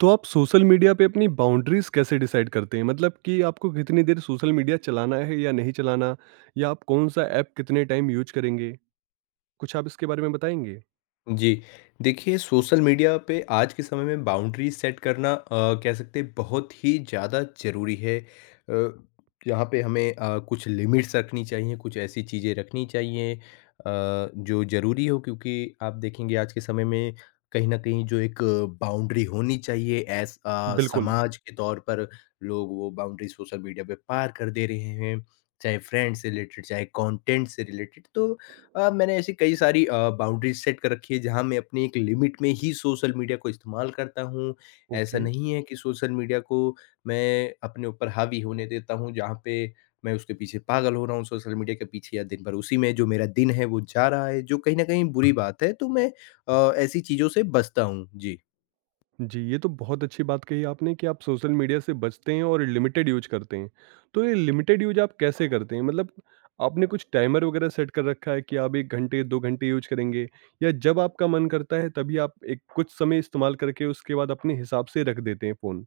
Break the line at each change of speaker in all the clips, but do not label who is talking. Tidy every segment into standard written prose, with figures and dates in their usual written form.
तो आप social media पे अपनी बाउंड्रीज कैसे डिसाइड करते हैं? मतलब कि आपको कितनी देर सोशल मीडिया चलाना है या नहीं चलाना, या आप कौन सा ऐप कितने टाइम यूज करेंगे? कुछ आप इसके बारे में बताएंगे?
जी। देखिए, सोशल मीडिया पे आज के समय में बाउंड्री सेट करना, कह सकते हैं बहुत ही ज़्यादा ज़रूरी है। अ, यहाँ पे हमें कुछ लिमिट्स रखनी चाहिए, कुछ ऐसी चीज़ें रखनी चाहिए जो ज़रूरी हो, क्योंकि आप देखेंगे आज के समय में कहीं न कहीं जो एक बाउंड्री होनी चाहिए एज़ अ,
बिल्कुल।
समाज के तौर पर, लोग वो बाउंड्री सोशल मीडिया पे पार कर दे रहे हैं, चाहे फ्रेंड से रिलेटेड, चाहे कंटेंट से रिलेटेड। तो मैंने ऐसी कई सारी बाउंड्रीज़ सेट कर रखी है, जहाँ मैं अपनी एक लिमिट में ही सोशल मीडिया को इस्तेमाल करता हूँ। ऐसा
ओके।
नहीं है कि सोशल मीडिया को मैं अपने ऊपर हावी होने देता हूँ, जहाँ पे मैं उसके पीछे पागल हो रहा हूँ, सोशल मीडिया के पीछे या दिन भर उसी में जो मेरा दिन है वो जा रहा है, जो कहीं न कहीं बुरी बात है। तो मैं ऐसी चीज़ों से बचता हूँ। जी।
जी, ये तो बहुत अच्छी बात कही आपने कि आप सोशल मीडिया से बचते हैं और लिमिटेड यूज करते हैं। तो ये लिमिटेड यूज आप कैसे करते हैं? मतलब आपने कुछ टाइमर वगैरह सेट कर रखा है कि आप एक घंटे दो घंटे यूज करेंगे, या जब आपका मन करता है तभी आप एक कुछ समय इस्तेमाल करके उसके बाद अपने हिसाब से रख देते हैं फोन?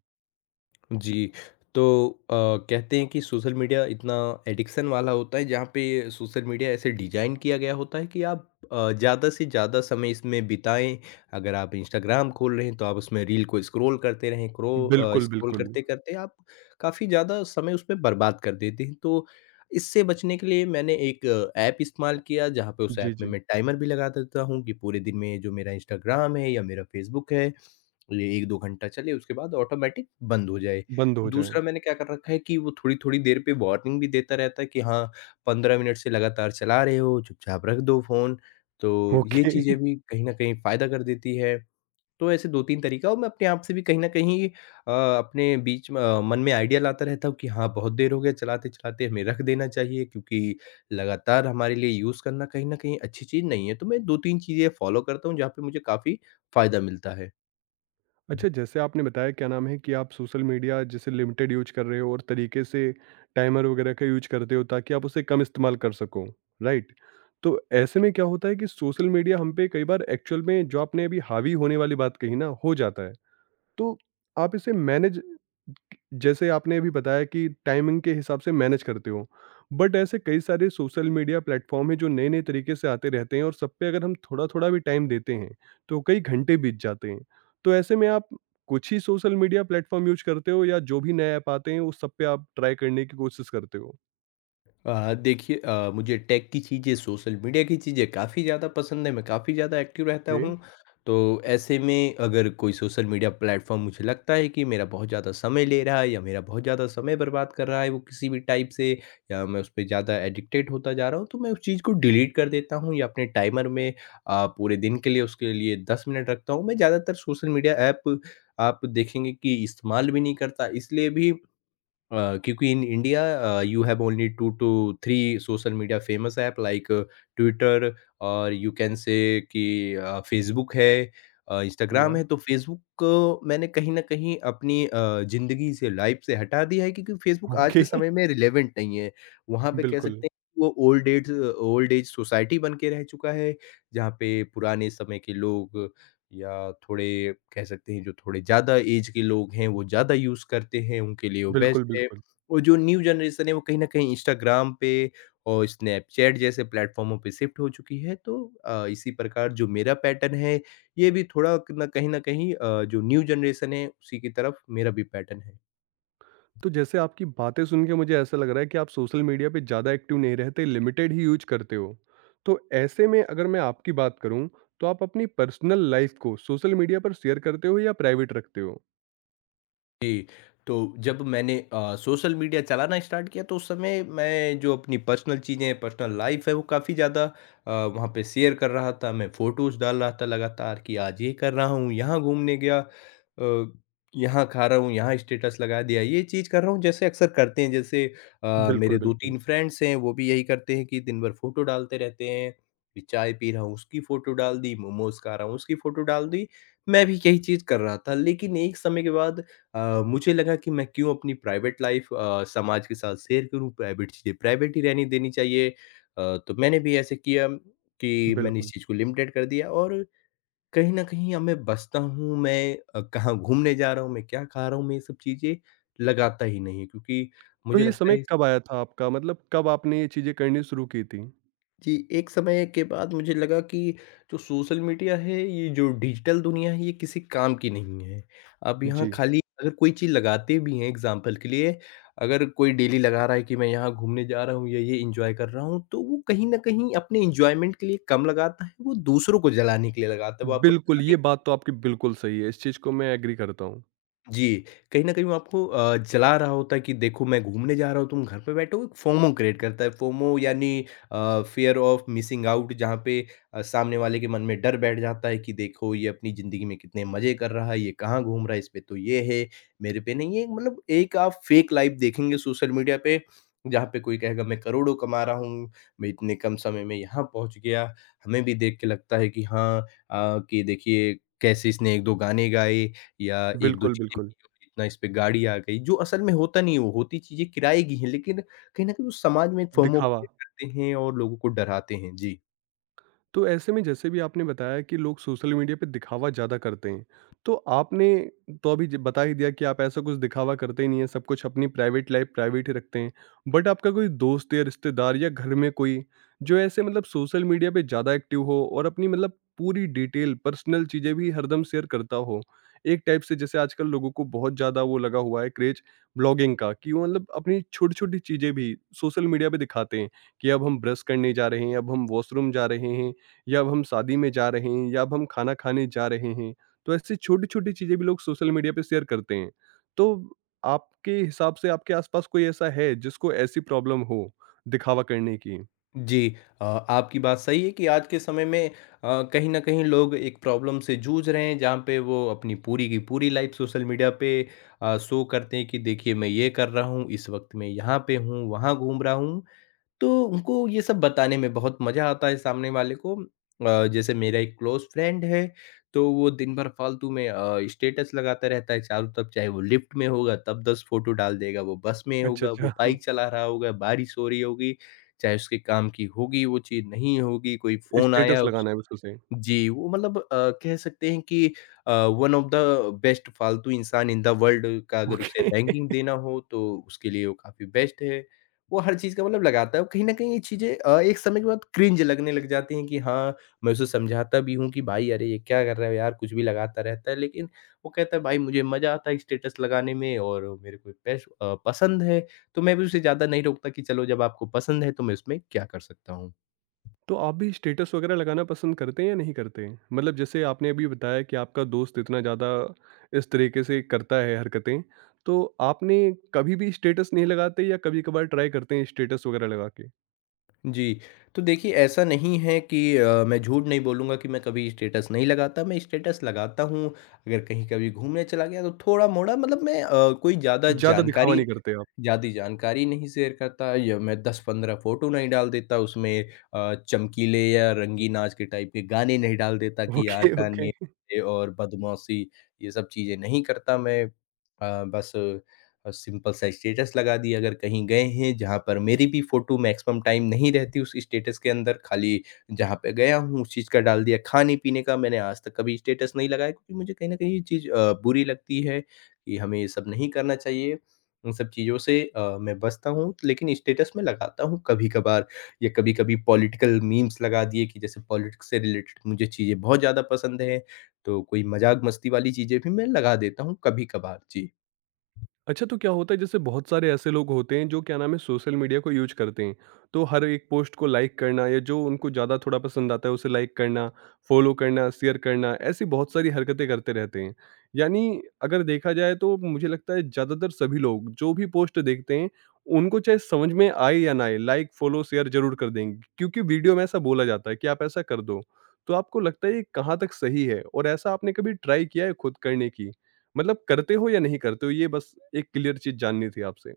जी। तो कहते हैं कि सोशल मीडिया इतना एडिक्शन वाला होता है, जहाँ पे सोशल मीडिया ऐसे डिज़ाइन किया गया होता है कि आप ज़्यादा से ज़्यादा समय इसमें बिताएँ। अगर आप इंस्टाग्राम खोल रहे हैं तो आप उसमें रील को स्क्रॉल करते रहें,
बिल्कुल,
स्क्रॉल
बिल्कुल।
करते-करते आप काफ़ी ज़्यादा समय उसमें बर्बाद कर देते हैं। तो इससे बचने के लिए मैंने एक ऐप इस्तेमाल किया, जहाँ पे उस ऐप
जी,
में
जी।
मैं टाइमर भी लगा देता हूँ कि पूरे दिन में जो मेरा इंस्टाग्राम है या मेरा फेसबुक है, ये 1-2 घंटा चले, उसके बाद ऑटोमैटिक बंद हो जाए।
बंद हो जाए।
दूसरा मैंने क्या कर रखा है कि वो थोड़ी-थोड़ी देर पे वार्निंग भी देता रहता है कि हाँ, 15 मिनट से लगातार चला रहे हो, चुपचाप रख दो फ़ोन। तो ये
ओके।
चीज़ें भी कहीं न कहीं फ़ायदा कर देती है। तो ऐसे 2-3 तरीका, और मैं अपने आप से भी कहीं न कहीं अपने बीच म अ, मन में आइडिया लाता रहता हूँ कि हाँ, बहुत देर हो गया चलाते-चलाते, हमें रख देना चाहिए, क्योंकि लगातार हमारे लिए यूज़ करना कहीं न कहीं अच्छी चीज़ नहीं है। तो मैं 2-3 चीज़ें फ़ॉलो करता हूँ, जहाँ पे मुझे काफ़ी फ़ायदा मिलता है।
अच्छा, जैसे आपने बताया क्या नाम है कि आप सोशल मीडिया जैसे लिमिटेड यूज़ कर रहे हो और तरीके से टाइमर वगैरह का यूज़ करते हो ताकि आप उसे कम इस्तेमाल कर सको, राइट? तो ऐसे में क्या होता है कि सोशल मीडिया हम पे कई बार एक्चुअल में जो आपने अभी हावी होने वाली बात कही ना, हो जाता है। तो आप इसे मैनेज, जैसे आपने अभी बताया कि टाइमिंग के हिसाब से मैनेज करते हो। बट ऐसे कई सारे सोशल मीडिया प्लेटफ़ॉर्म हैं जो नए-नए तरीके से आते रहते हैं और सब पे अगर हम थोड़ा-थोड़ा भी टाइम देते हैं, तो कई घंटे बीत जाते हैं। तो ऐसे में आप कुछ ही सोशल मीडिया प्लेटफ़ॉर्म यूज़ करते हो, या जो भी नया ऐप आते हैं, उस सब पे आप ट्राई करने की कोशिश करते हो?
देखिए, मुझे टेक की चीज़ें, सोशल मीडिया की चीज़ें काफ़ी ज़्यादा पसंद है, मैं काफ़ी ज़्यादा एक्टिव रहता
ये
हूँ। तो ऐसे में अगर कोई सोशल मीडिया प्लेटफ़ॉर्म मुझे लगता है कि मेरा बहुत ज़्यादा समय ले रहा है या मेरा बहुत ज़्यादा समय बर्बाद कर रहा है, वो किसी भी टाइप से, या मैं उस पे ज़्यादा एडिक्टेड होता जा रहा हूँ, तो मैं उस चीज़ को डिलीट कर देता हूँ, या अपने टाइमर में पूरे दिन के लिए उसके लिए 10 मिनट रखता हूँ। मैं ज़्यादातर सोशल मीडिया ऐप, आप देखेंगे कि इस्तेमाल भी नहीं करता, इसलिए भी क्योंकि in India you have only two to three social media famous app like Twitter, और यू कैन से कि फेसबुक है, इंस्टाग्राम
या
है। तो फेसबुक को मैंने कहीं ना कहीं अपनी जिंदगी से, लाइफ से हटा दिया है, क्योंकि फेसबुक आज के
ओके
समय में रिलेवेंट नहीं है। वहाँ पे कह
बिल्कुल,
सकते हैं कि वो ओल्ड एज सोसाइटी बन के रह चुका है, जहाँ पे पुराने समय के लोग, या थोड़े कह सकते हैं जो थोड़े ज़्यादा ऐज के लोग हैं, वो ज़्यादा यूज़ करते हैं, उनके लिए वो बेस्ट
बिल्कुल,
है।
बिल्कुल।
और जो न्यू जनरेशन है, वो कहीं न कहीं इंस्टाग्राम पे और स्नैपचैट जैसे प्लेटफ़ॉर्मों पे शिफ्ट हो चुकी है। तो इसी प्रकार जो मेरा पैटर्न है, ये भी थोड़ा क न कहीं न कहीं जो न्यू जनरेशन है, उसी की तरफ मेरा भी पैटर्न है।
तो जैसे आपकी बातें सुन के मुझे ऐसा लग रहा है कि आप सोशल मीडिया पे ज़्यादा एक्टिव नहीं रहते, लिमिटेड ही यूज़ करते हो। तो ऐसे में अगर मैं आपकी बात करूँ, तो आप अपनी पर्सनल लाइफ़ को सोशल मीडिया पर शेयर करते हो या प्राइवेट रखते हो?
जी। तो जब मैंने सोशल मीडिया चलाना स्टार्ट किया, तो उस समय मैं जो अपनी पर्सनल चीज़ें हैं, पर्सनल लाइफ है, वो काफ़ी ज़्यादा वहाँ पे शेयर कर रहा था। मैं फ़ोटोज़ डाल रहा था लगातार कि आज ये कर रहा हूँ, यहाँ घूमने गया, यहाँ खा रहा हूँ, यहाँ स्टेटस लगा दिया, ये चीज़ कर रहा हूँ, जैसे अक्सर करते हैं। जैसे मेरे
बिल्कुल, बिल्कुल,
2-3 फ्रेंड्स हैं, वो भी यही करते हैं कि दिन भर फ़ोटो डालते रहते हैं, कि चाय पी रहा हूँ उसकी फ़ोटो डाल दी, मोमोज़ खा रहा हूँ उसकी फ़ोटो डाल दी। मैं भी यही चीज़ कर रहा था, लेकिन एक समय के बाद मुझे लगा कि मैं क्यों अपनी प्राइवेट लाइफ समाज के साथ शेयर करूँ, प्राइवेट चीज़ें प्राइवेट ही रहने देनी चाहिए। तो मैंने भी ऐसे किया कि मैंने
बिल्कुल।
इस चीज़ को लिमिटेड कर दिया, और कहीं न कहीं अब मैं बचता हूँ। मैं कहाँ घूमने जा रहा हूँ, मैं क्या खा रहा हूँ, मैं ये सब चीज़ें लगाता ही नहीं, क्योंकि
तो
मुझे
ये
लगता
समय
है।
कब आया था आपका? मतलब कब आपने ये चीज़ें करनी शुरू की थी?
जी, एक समय के बाद मुझे लगा कि जो सोशल मीडिया है, ये जो डिजिटल दुनिया है, ये किसी काम की नहीं है। अब यहाँ
जी।
खाली अगर कोई चीज़ लगाते भी हैं, एग्ज़ाम्पल के लिए, अगर कोई डेली लगा रहा है कि मैं यहाँ घूमने जा रहा हूँ या ये एन्जॉय कर रहा हूँ, तो वो कहीं न कहीं अपने एन्जॉयमेंट के लिए कम लगाता है, वो दूसरों को जलाने के लिए लगाता है, वो आपको।
बिल्कुल, ये बात तो आपकी बिल्कुल सही है, इस चीज़ को मैं एग्री करता हूँ।
जी। कहीं न कहीं वो आपको जला रहा होता है कि देखो मैं घूमने जा रहा हूँ, तुम घर पे बैठे हो, एक फोमो क्रिएट करता है। फोमो यानी अ, फ़ियर ऑफ मिसिंग आउट, जहाँ पे सामने वाले के मन में डर बैठ जाता है कि देखो, ये अपनी ज़िंदगी में कितने मज़े कर रहा है, ये कहाँ घूम रहा है, इस पे तो ये है, मेरे पे नहीं है। मतलब एक आप फ़ेक लाइफ़ देखेंगे सोशल मीडिया पे, जहाँ पे कोई कहेगा मैं करोड़ों कमा रहा हूँ, मैं इतने कम समय में यहाँ पहुँच गया। हमें भी देख के लगता है कि हाँ, कि देखिए, कैसे इसने 1-2 गाने गाए या 1-2
बिल्कुल,
चीज़ें
बिल्कुल।
की, और इतना इस पे गाड़ी आ गई, जो असल में होता नहीं है, वो होती चीज़ें किराए की हैं, लेकिन कहीं न कहीं वो समाज में एक फ़ोमो
दिखावा।
क्रिएट करते हैं और लोगों को डराते हैं। जी।
तो ऐसे में जैसे भी आपने बताया कि लोग सोशल मीडिया पे दिखावा ज़्यादा करते हैं, तो आपने, तो अभी ज बता ही दिया कि आप ऐसा कुछ दिखावा करते ही नहीं हैं, सब कुछ अपनी प्राइवेट लाइफ़ प्राइवेट ही रखते हैं। बट आपका कोई दोस्त या रिश्तेदार या घर में कोई, जो ऐसे मतलब सोशल मीडिया पे ज़्यादा एक्टिव हो और अपनी मतलब पूरी डिटेल, पर्सनल चीज़ें भी हरदम शेयर करता हो। एक टाइप से जैसे आजकल लोगों को बहुत ज़्यादा वो लगा हुआ है क्रेज़ ब्लॉगिंग का कि वो मतलब अपनी छोटी-छोटी चीज़ें भी सोशल मीडिया पे दिखाते हैं, कि अब हम ब्रश करने जा रहे हैं, अब हम वॉशरूम जा रहे हैं। या अब हम शादी में जा रहे हैं या अब हम खाना खाने जा रहे हैं, तो ऐसी छोटी-छोटी चीज़ें भी लोग सोशल मीडिया पे शेयर करते हैं। तो आपके हिसाब से आपके आस-पास कोई ऐसा है जिसको ऐसी प्रॉब्लम हो दिखावा करने की?
जी। आपकी बात सही है कि आज के समय में कहीं न कहीं लोग एक प्रॉब्लम से जूझ रहे हैं, जहाँ पे वो अपनी पूरी की पूरी लाइफ़ सोशल मीडिया पे शो करते हैं कि देखिए मैं ये कर रहा हूँ, इस वक़्त मैं यहाँ पे हूँ, वहाँ घूम रहा हूँ। तो उनको ये सब बताने में बहुत मज़ा आता है सामने वाले को। जैसे मेरा एक क्लोज़ फ्रेंड है, तो वो दिन भर फ़ालतू में स्टेटस लगाता रहता है चारों तरफ, चाहे वो लिफ्ट में होगा तब 10 फ़ोटो डाल देगा, वो बस में
अच्छा,
होगा, वो
अच्छा।
बाइक चला रहा होगा, बारिश हो रही होगी, चाहे उसके काम की होगी वो चीज़, नहीं होगी, कोई फ़ोन आया।
स्टेटस लगाना है बस उसे।
जी। वो मतलब, कह सकते हैं कि वन ऑफ द बेस्ट फालतू इंसान इन द वर्ल्ड का अगर उसे
ओके।
रैंकिंग देना हो, तो उसके लिए वो काफ़ी बेस्ट है। वो हर चीज़ का मतलब लगाता है, और कहीं न कहीं ये चीज़ें एक समय के बाद क्रिंज लगने लग जाती हैं कि हाँ, मैं उसे समझाता भी हूँ कि भाई अरे, ये क्या कर रहे हो यार? कुछ भी लगाता रहता है। लेकिन वो कहता है, भाई मुझे मज़ा आता है स्टेटस लगाने में, और मेरे को पसंद है, तो मैं भी उसे ज़्यादा नहीं रोकता कि चलो जब आपको पसंद है, तो मैं उसमें क्या कर सकता हूँ।
तो आप भी स्टेटस वगैरह लगाना पसंद करते हैं या नहीं करते? मतलब जैसे आपने अभी बताया कि आपका दोस्त इतना ज़्यादा इस तरीके से करता है हरकतें, तो आपने कभी भी स्टेटस नहीं लगाते या कभी-कभार ट्राई करते हैं स्टेटस वगैरह लगा के?
जी। तो देखिए, ऐसा नहीं है कि मैं झूठ नहीं बोलूँगा कि मैं कभी स्टेटस नहीं लगाता, मैं स्टेटस लगाता हूँ। अगर कहीं कभी घूमने चला गया तो थोड़ा-मोड़ा, मतलब मैं कोई
ज़्यादा दिखावा नहीं करते आप।
ज़्यादा जानकारी नहीं शेयर करता, या मैं 10-15 फ़ोटो नहीं डाल देता उसमें, चमकीले या रंगीन आज के टाइप के गाने नहीं डाल देता, कि यार
ओके,
का ने
ओके।
और बदमाशी, ये सब चीज़ें नहीं करता मैं। बस और सिंपल सा स्टेटस लगा दिया, अगर कहीं गए हैं, जहाँ पर मेरी भी फ़ोटो मैक्सिमम टाइम नहीं रहती उस स्टेटस के अंदर, खाली जहाँ पे गया हूँ उस चीज़ का डाल दिया। खाने-पीने का मैंने आज तक कभी स्टेटस नहीं लगाया, क्योंकि मुझे कहीं न कहीं ये चीज़ बुरी लगती है कि हमें ये सब नहीं करना चाहिए। इन सब चीज़ों से मैं बचता हूँ, लेकिन स्टेटस मैं लगाता हूँ कभी-कभार, या कभी-कभी पॉलिटिकल मीम्स लगा दिए कि जैसे पॉलिटिक्स से रिलेटेड मुझे चीज़ें बहुत ज़्यादा पसंद हैं, तो कोई मज़ाक-मस्ती वाली चीज़ें भी मैं लगा देता हूँ कभी-कभार। जी।
अच्छा, तो क्या होता है जैसे बहुत सारे ऐसे लोग होते हैं जो क्या नाम है सोशल मीडिया को यूज करते हैं, तो हर एक पोस्ट को लाइक करना या जो उनको ज़्यादा थोड़ा पसंद आता है उसे लाइक करना, फॉलो करना, शेयर करना, ऐसी बहुत सारी हरकतें करते रहते हैं। यानी अगर देखा जाए तो मुझे लगता है ज़्यादातर सभी लोग जो भी पोस्ट देखते हैं, उनको चाहे समझ में आए या ना आए, लाइक फॉलो शेयर जरूर कर देंगे क्योंकि वीडियो में ऐसा बोला जाता है कि आप ऐसा कर दो। तो आपको लगता है ये कहाँ तक सही है, और ऐसा आपने कभी ट्राई किया है खुद करने की? मतलब करते हो या नहीं करते हो? ये बस एक क्लियर चीज़ जाननी थी आपसे।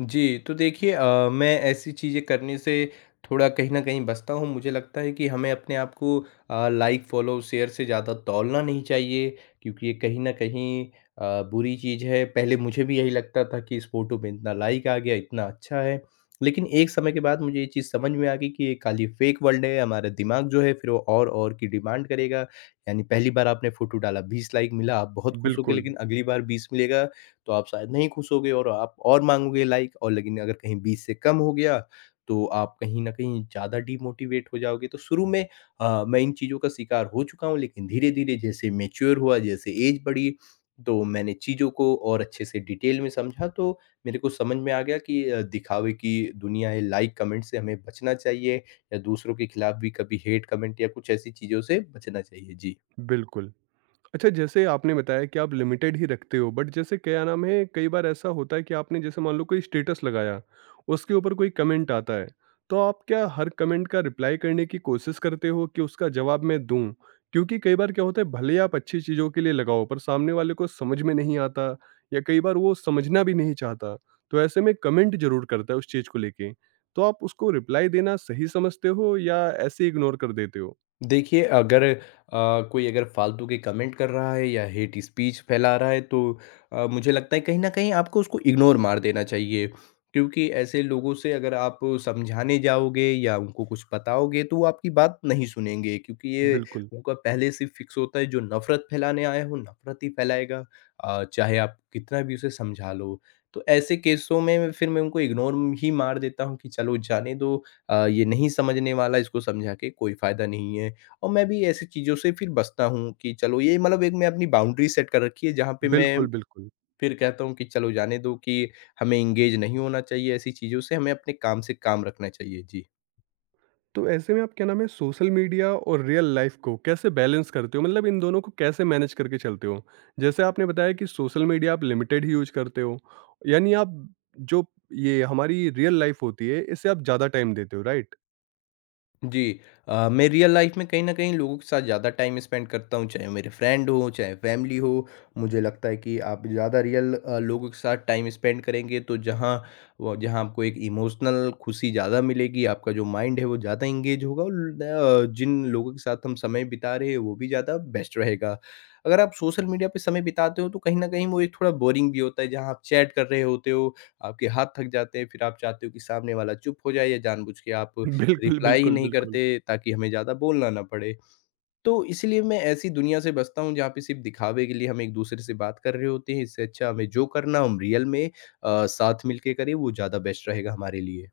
जी। तो देखिए, मैं ऐसी चीज़ें करने से थोड़ा कहीं न कहीं बचता हूँ। मुझे लगता है कि हमें अपने आप को लाइक, फॉलो, शेयर से ज़्यादा तौलना नहीं चाहिए, क्योंकि ये कहीं न कहीं बुरी चीज़ है। पहले मुझे भी यही लगता था कि इस फ़ोटो में इतना लाइक आ गया, इतना अच्छा है। लेकिन एक समय के बाद मुझे ये चीज़ समझ में आ गई कि ये खाली फ़ेक वर्ल्ड है, हमारा दिमाग जो है फिर वो और-और की डिमांड करेगा। यानी पहली बार आपने फ़ोटो डाला 20 लाइक मिला, आप बहुत खुश हो गए
बिल्कुल,
लेकिन अगली बार 20 मिलेगा तो आप शायद नहीं खुश होगे और आप और माँगोगे लाइक और लेकिन अगर कहीं बीच से कम हो गया, तो आप कहीं न कहीं ज़्यादा डिमोटिवेट हो जाओगे। तो शुरू में मैं इन चीज़ों का शिकार हो चुका हूँ, लेकिन धीरे-धीरे जैसे मैच्योर हुआ, जैसे एज बढ़ी, तो मैंने चीज़ों को और अच्छे से डिटेल में समझा, तो मेरे को समझ में आ गया कि दिखावे की दुनिया है, लाइक कमेंट से हमें बचना चाहिए या दूसरों के खिलाफ भी कभी हेट कमेंट या कुछ ऐसी चीज़ों से बचना चाहिए। जी।
बिल्कुल। अच्छा, जैसे आपने बताया कि आप लिमिटेड ही रखते हो, बट जैसे क्या नाम है, कई बार ऐसा होता है कि आपने जैसे मान लो कोई स्टेटस लगाया, उसके ऊपर कोई कमेंट आता है, तो आप क्या हर कमेंट का रिप्लाई करने की कोशिश करते हो कि उसका जवाब मैं दूँ? क्योंकि कई बार क्या होता है, भले ही आप अच्छी चीज़ों के लिए लगाओ, पर सामने वाले को समझ में नहीं आता, या कई बार वो समझना भी नहीं चाहता, तो ऐसे में कमेंट ज़रूर करता है उस चीज़ को लेके। तो आप उसको रिप्लाई देना सही समझते हो या ऐसे ही इग्नोर कर देते हो?
देखिए, अगर अ, कोई अगर फ़ालतू के कमेंट कर रहा है या हेट स्पीच फैला रहा है तो मुझे लगता है कहीं न कहीं आपको उसको इग्नोर मार देना चाहिए। क्योंकि ऐसे लोगों से अगर आप समझाने जाओगे या उनको कुछ बताओगे तो वो आपकी बात नहीं सुनेंगे क्योंकि ये
बिल्कुल।
उनका पहले से फ़िक्स होता है, जो नफ़रत फैलाने आया है वो नफ़रत ही फैलाएगा, चाहे आप कितना भी उसे समझा लो। तो ऐसे केसों में फिर मैं उनको इग्नोर ही मार देता हूँ कि चलो जाने दो, ये नहीं समझने वाला, इसको समझा के कोई फ़ायदा नहीं है। और मैं भी ऐसी चीज़ों से फिर बचता हूँ कि चलो ये मतलब एक मैं अपनी बाउंड्री सेट कर रखी है, जहाँ पे मैं
बिल्कुल, बिल्कुल।
फिर कहता हूँ कि चलो जाने दो कि हमें एंगेज नहीं होना चाहिए ऐसी चीज़ों से, हमें अपने काम से काम रखना चाहिए। जी।
तो ऐसे में आप क्या नाम है सोशल मीडिया और रियल लाइफ को कैसे बैलेंस करते हो? मतलब इन दोनों को कैसे मैनेज करके चलते हो, जैसे आपने बताया कि सोशल मीडिया आप लिमिटेड ही यूज करते हो, यानी आप जो ये हमारी रियल लाइफ होती है इसे आप ज़्यादा टाइम देते हो, राइट?
जी। मैं रियल लाइफ़ में कहीं न कहीं लोगों के साथ ज़्यादा टाइम स्पेंड करता हूँ, चाहे वो मेरे फ्रेंड हों, चाहे फैमिली हो। मुझे लगता है कि आप ज़्यादा रियल लोगों के साथ टाइम स्पेंड करेंगे तो जहाँ वो, जहाँ आपको एक इमोशनल खुशी ज़्यादा मिलेगी, आपका जो माइंड है वो ज़्यादा एंगेज होगा और जिन लोगों के साथ हम समय बिता रहे हैं वो भी ज़्यादा बेस्ट रहेगा। अगर आप सोशल मीडिया पे समय बिताते हो तो कहीं न कहीं वो एक थोड़ा बोरिंग भी होता है, जहाँ आप चैट कर रहे होते हो, आपके हाथ थक जाते हैं, फिर आप चाहते हो कि सामने वाला चुप हो जाए या जानबूझ के आप
बिल्कुल,
रिप्लाई ही
बिल्कुल,
नहीं
बिल्कुल।
करते ताकि हमें ज़्यादा बोलना ना पड़े। तो इसलिए मैं ऐसी दुनिया से बचता हूँ जहाँ पे सिर्फ़ दिखावे के लिए हम एक-दूसरे से बात कर रहे होते हैं। इससे अच्छा हमें जो करना, हम रियल में साथ मिल के करें वो ज़्यादा बेस्ट रहेगा हमारे लिए।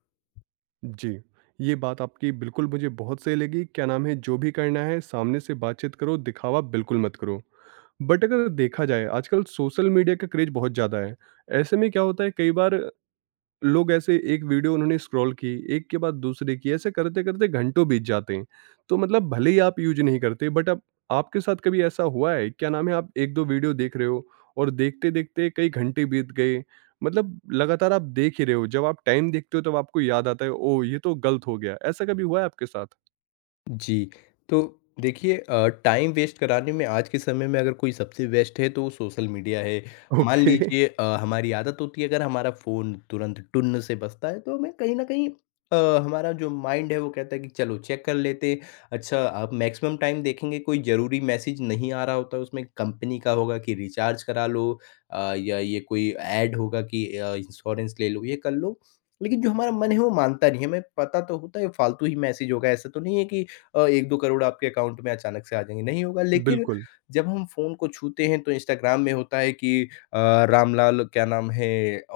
जी, ये बात आपकी बिल्कुल मुझे बहुत सही लगी। क्या नाम है, जो भी करना है सामने से बातचीत करो, दिखावा बिल्कुल मत करो। बट अगर देखा जाए आजकल सोशल मीडिया का क्रेज बहुत ज़्यादा है। ऐसे में क्या होता है कई बार लोग ऐसे एक वीडियो उन्होंने स्क्रॉल की, एक के बाद दूसरे की, ऐसे करते-करते घंटों बीत जाते हैं। तो मतलब भले ही आप यूज़ नहीं करते, बट अब आपके साथ कभी ऐसा हुआ है, क्या नाम है, आप 1-2 वीडियो देख रहे हो और देखते-देखते कई घंटे बीत गए, मतलब लगातार आप देख ही रहे हो, जब आप टाइम देखते हो तब आपको याद आता है, ओह! ये तो गलत हो गया, ऐसा कभी हुआ है आपके साथ?
जी, तो देखिए, टाइम वेस्ट कराने में आज के समय में अगर कोई सबसे बेस्ट है तो वो सोशल मीडिया है। मान
ओके।
लीजिए, हमारी आदत होती है, अगर हमारा फ़ोन तुरंत टुन्न से बजता है तो हमें कहीं न कहीं हमारा जो माइंड है वो कहता है कि चलो चेक कर लेते हैं। अच्छा, आप मैक्सिमम टाइम देखेंगे कोई ज़रूरी मैसेज नहीं आ रहा होता है, उसमें कंपनी का होगा कि रिचार्ज करा लो, या ये कोई ऐड होगा कि इंश्योरेंस ले लो, ये कर लो। लेकिन जो हमारा मन है वो मानता नहीं है, हमें पता तो होता है फालतू ही मैसेज होगा, ऐसा तो नहीं है कि 1-2 करोड़ आपके अकाउंट में अचानक से आ जाएँगे, नहीं होगा। लेकिन
बिल्कुल,
जब हम फ़ोन को छूते हैं तो इंस्टाग्राम में होता है कि अ, रामलाल क्या नाम है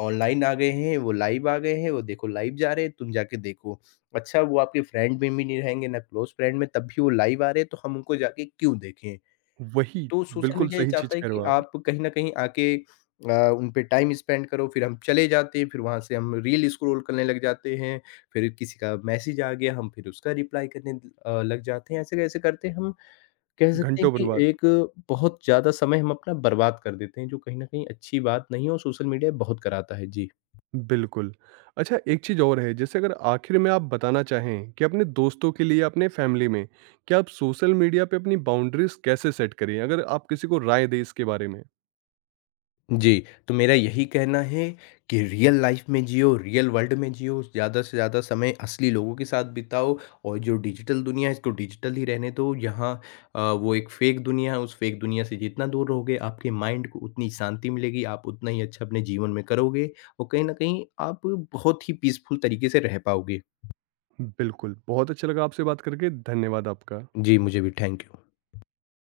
ऑनलाइन आ गए हैं, वो लाइव आ गए हैं, वो देखो लाइव जा रहे हैं, तुम जाके देखो। अच्छा, वो आपके फ्रेंड में भी नहीं रहेंगे, ना क्लोज़ फ्रेंड में, तब भी वो लाइव आ रहे हैं तो हम उनको जाके क्यों देखें?
वही,
तो सोशल
बिल्कुल
मीडिया ये
सही
चाहता
चीज़
है
कह रहे
कि
हो आप,
आप कहीं न कहीं आके उन पे टाइम स्पेंड करो, फिर हम चले जाते हैं, फिर वहाँ से हम रील स्क्रॉल करने लग जाते हैं, फिर किसी का मैसेज आ गया, हम फिर उसका रिप्लाई करने लग जाते हैं। ऐसे कैसे करते हैं हम, कह सकते हैं
घंटों
कि
बर्बाद।
एक बहुत ज़्यादा समय हम अपना बर्बाद कर देते हैं, जो कहीं न कहीं अच्छी बात नहीं है और सोशल मीडिया बहुत कराता है। जी।
बिल्कुल। अच्छा, एक चीज़ और है, जैसे अगर आखिर में आप बताना चाहें कि अपने दोस्तों के लिए, अपने फैमिली में, क्या आप सोशल मीडिया पे अपनी बाउंड्रीज़ कैसे सेट करें? अगर आप किसी को राय दें इसके बारे में।
जी, तो मेरा यही कहना है कि रियल लाइफ़ में जियो, रियल वर्ल्ड में जियो, ज़्यादा से ज़्यादा समय असली लोगों के साथ बिताओ और जो डिजिटल दुनिया है, इसको डिजिटल ही रहने दो। यहाँ वो एक फ़ेक दुनिया है, उस फ़ेक दुनिया से जितना दूर रहोगे, आपके माइंड को उतनी शांति मिलेगी, आप उतना ही अच्छा अपने जीवन में करोगे और कहीं न कहीं आप बहुत ही पीसफुल तरीके से रह पाओगे।
बिल्कुल, बहुत अच्छा लगा आपसे बात करके, धन्यवाद आपका।
जी, मुझे भी थैंक यू।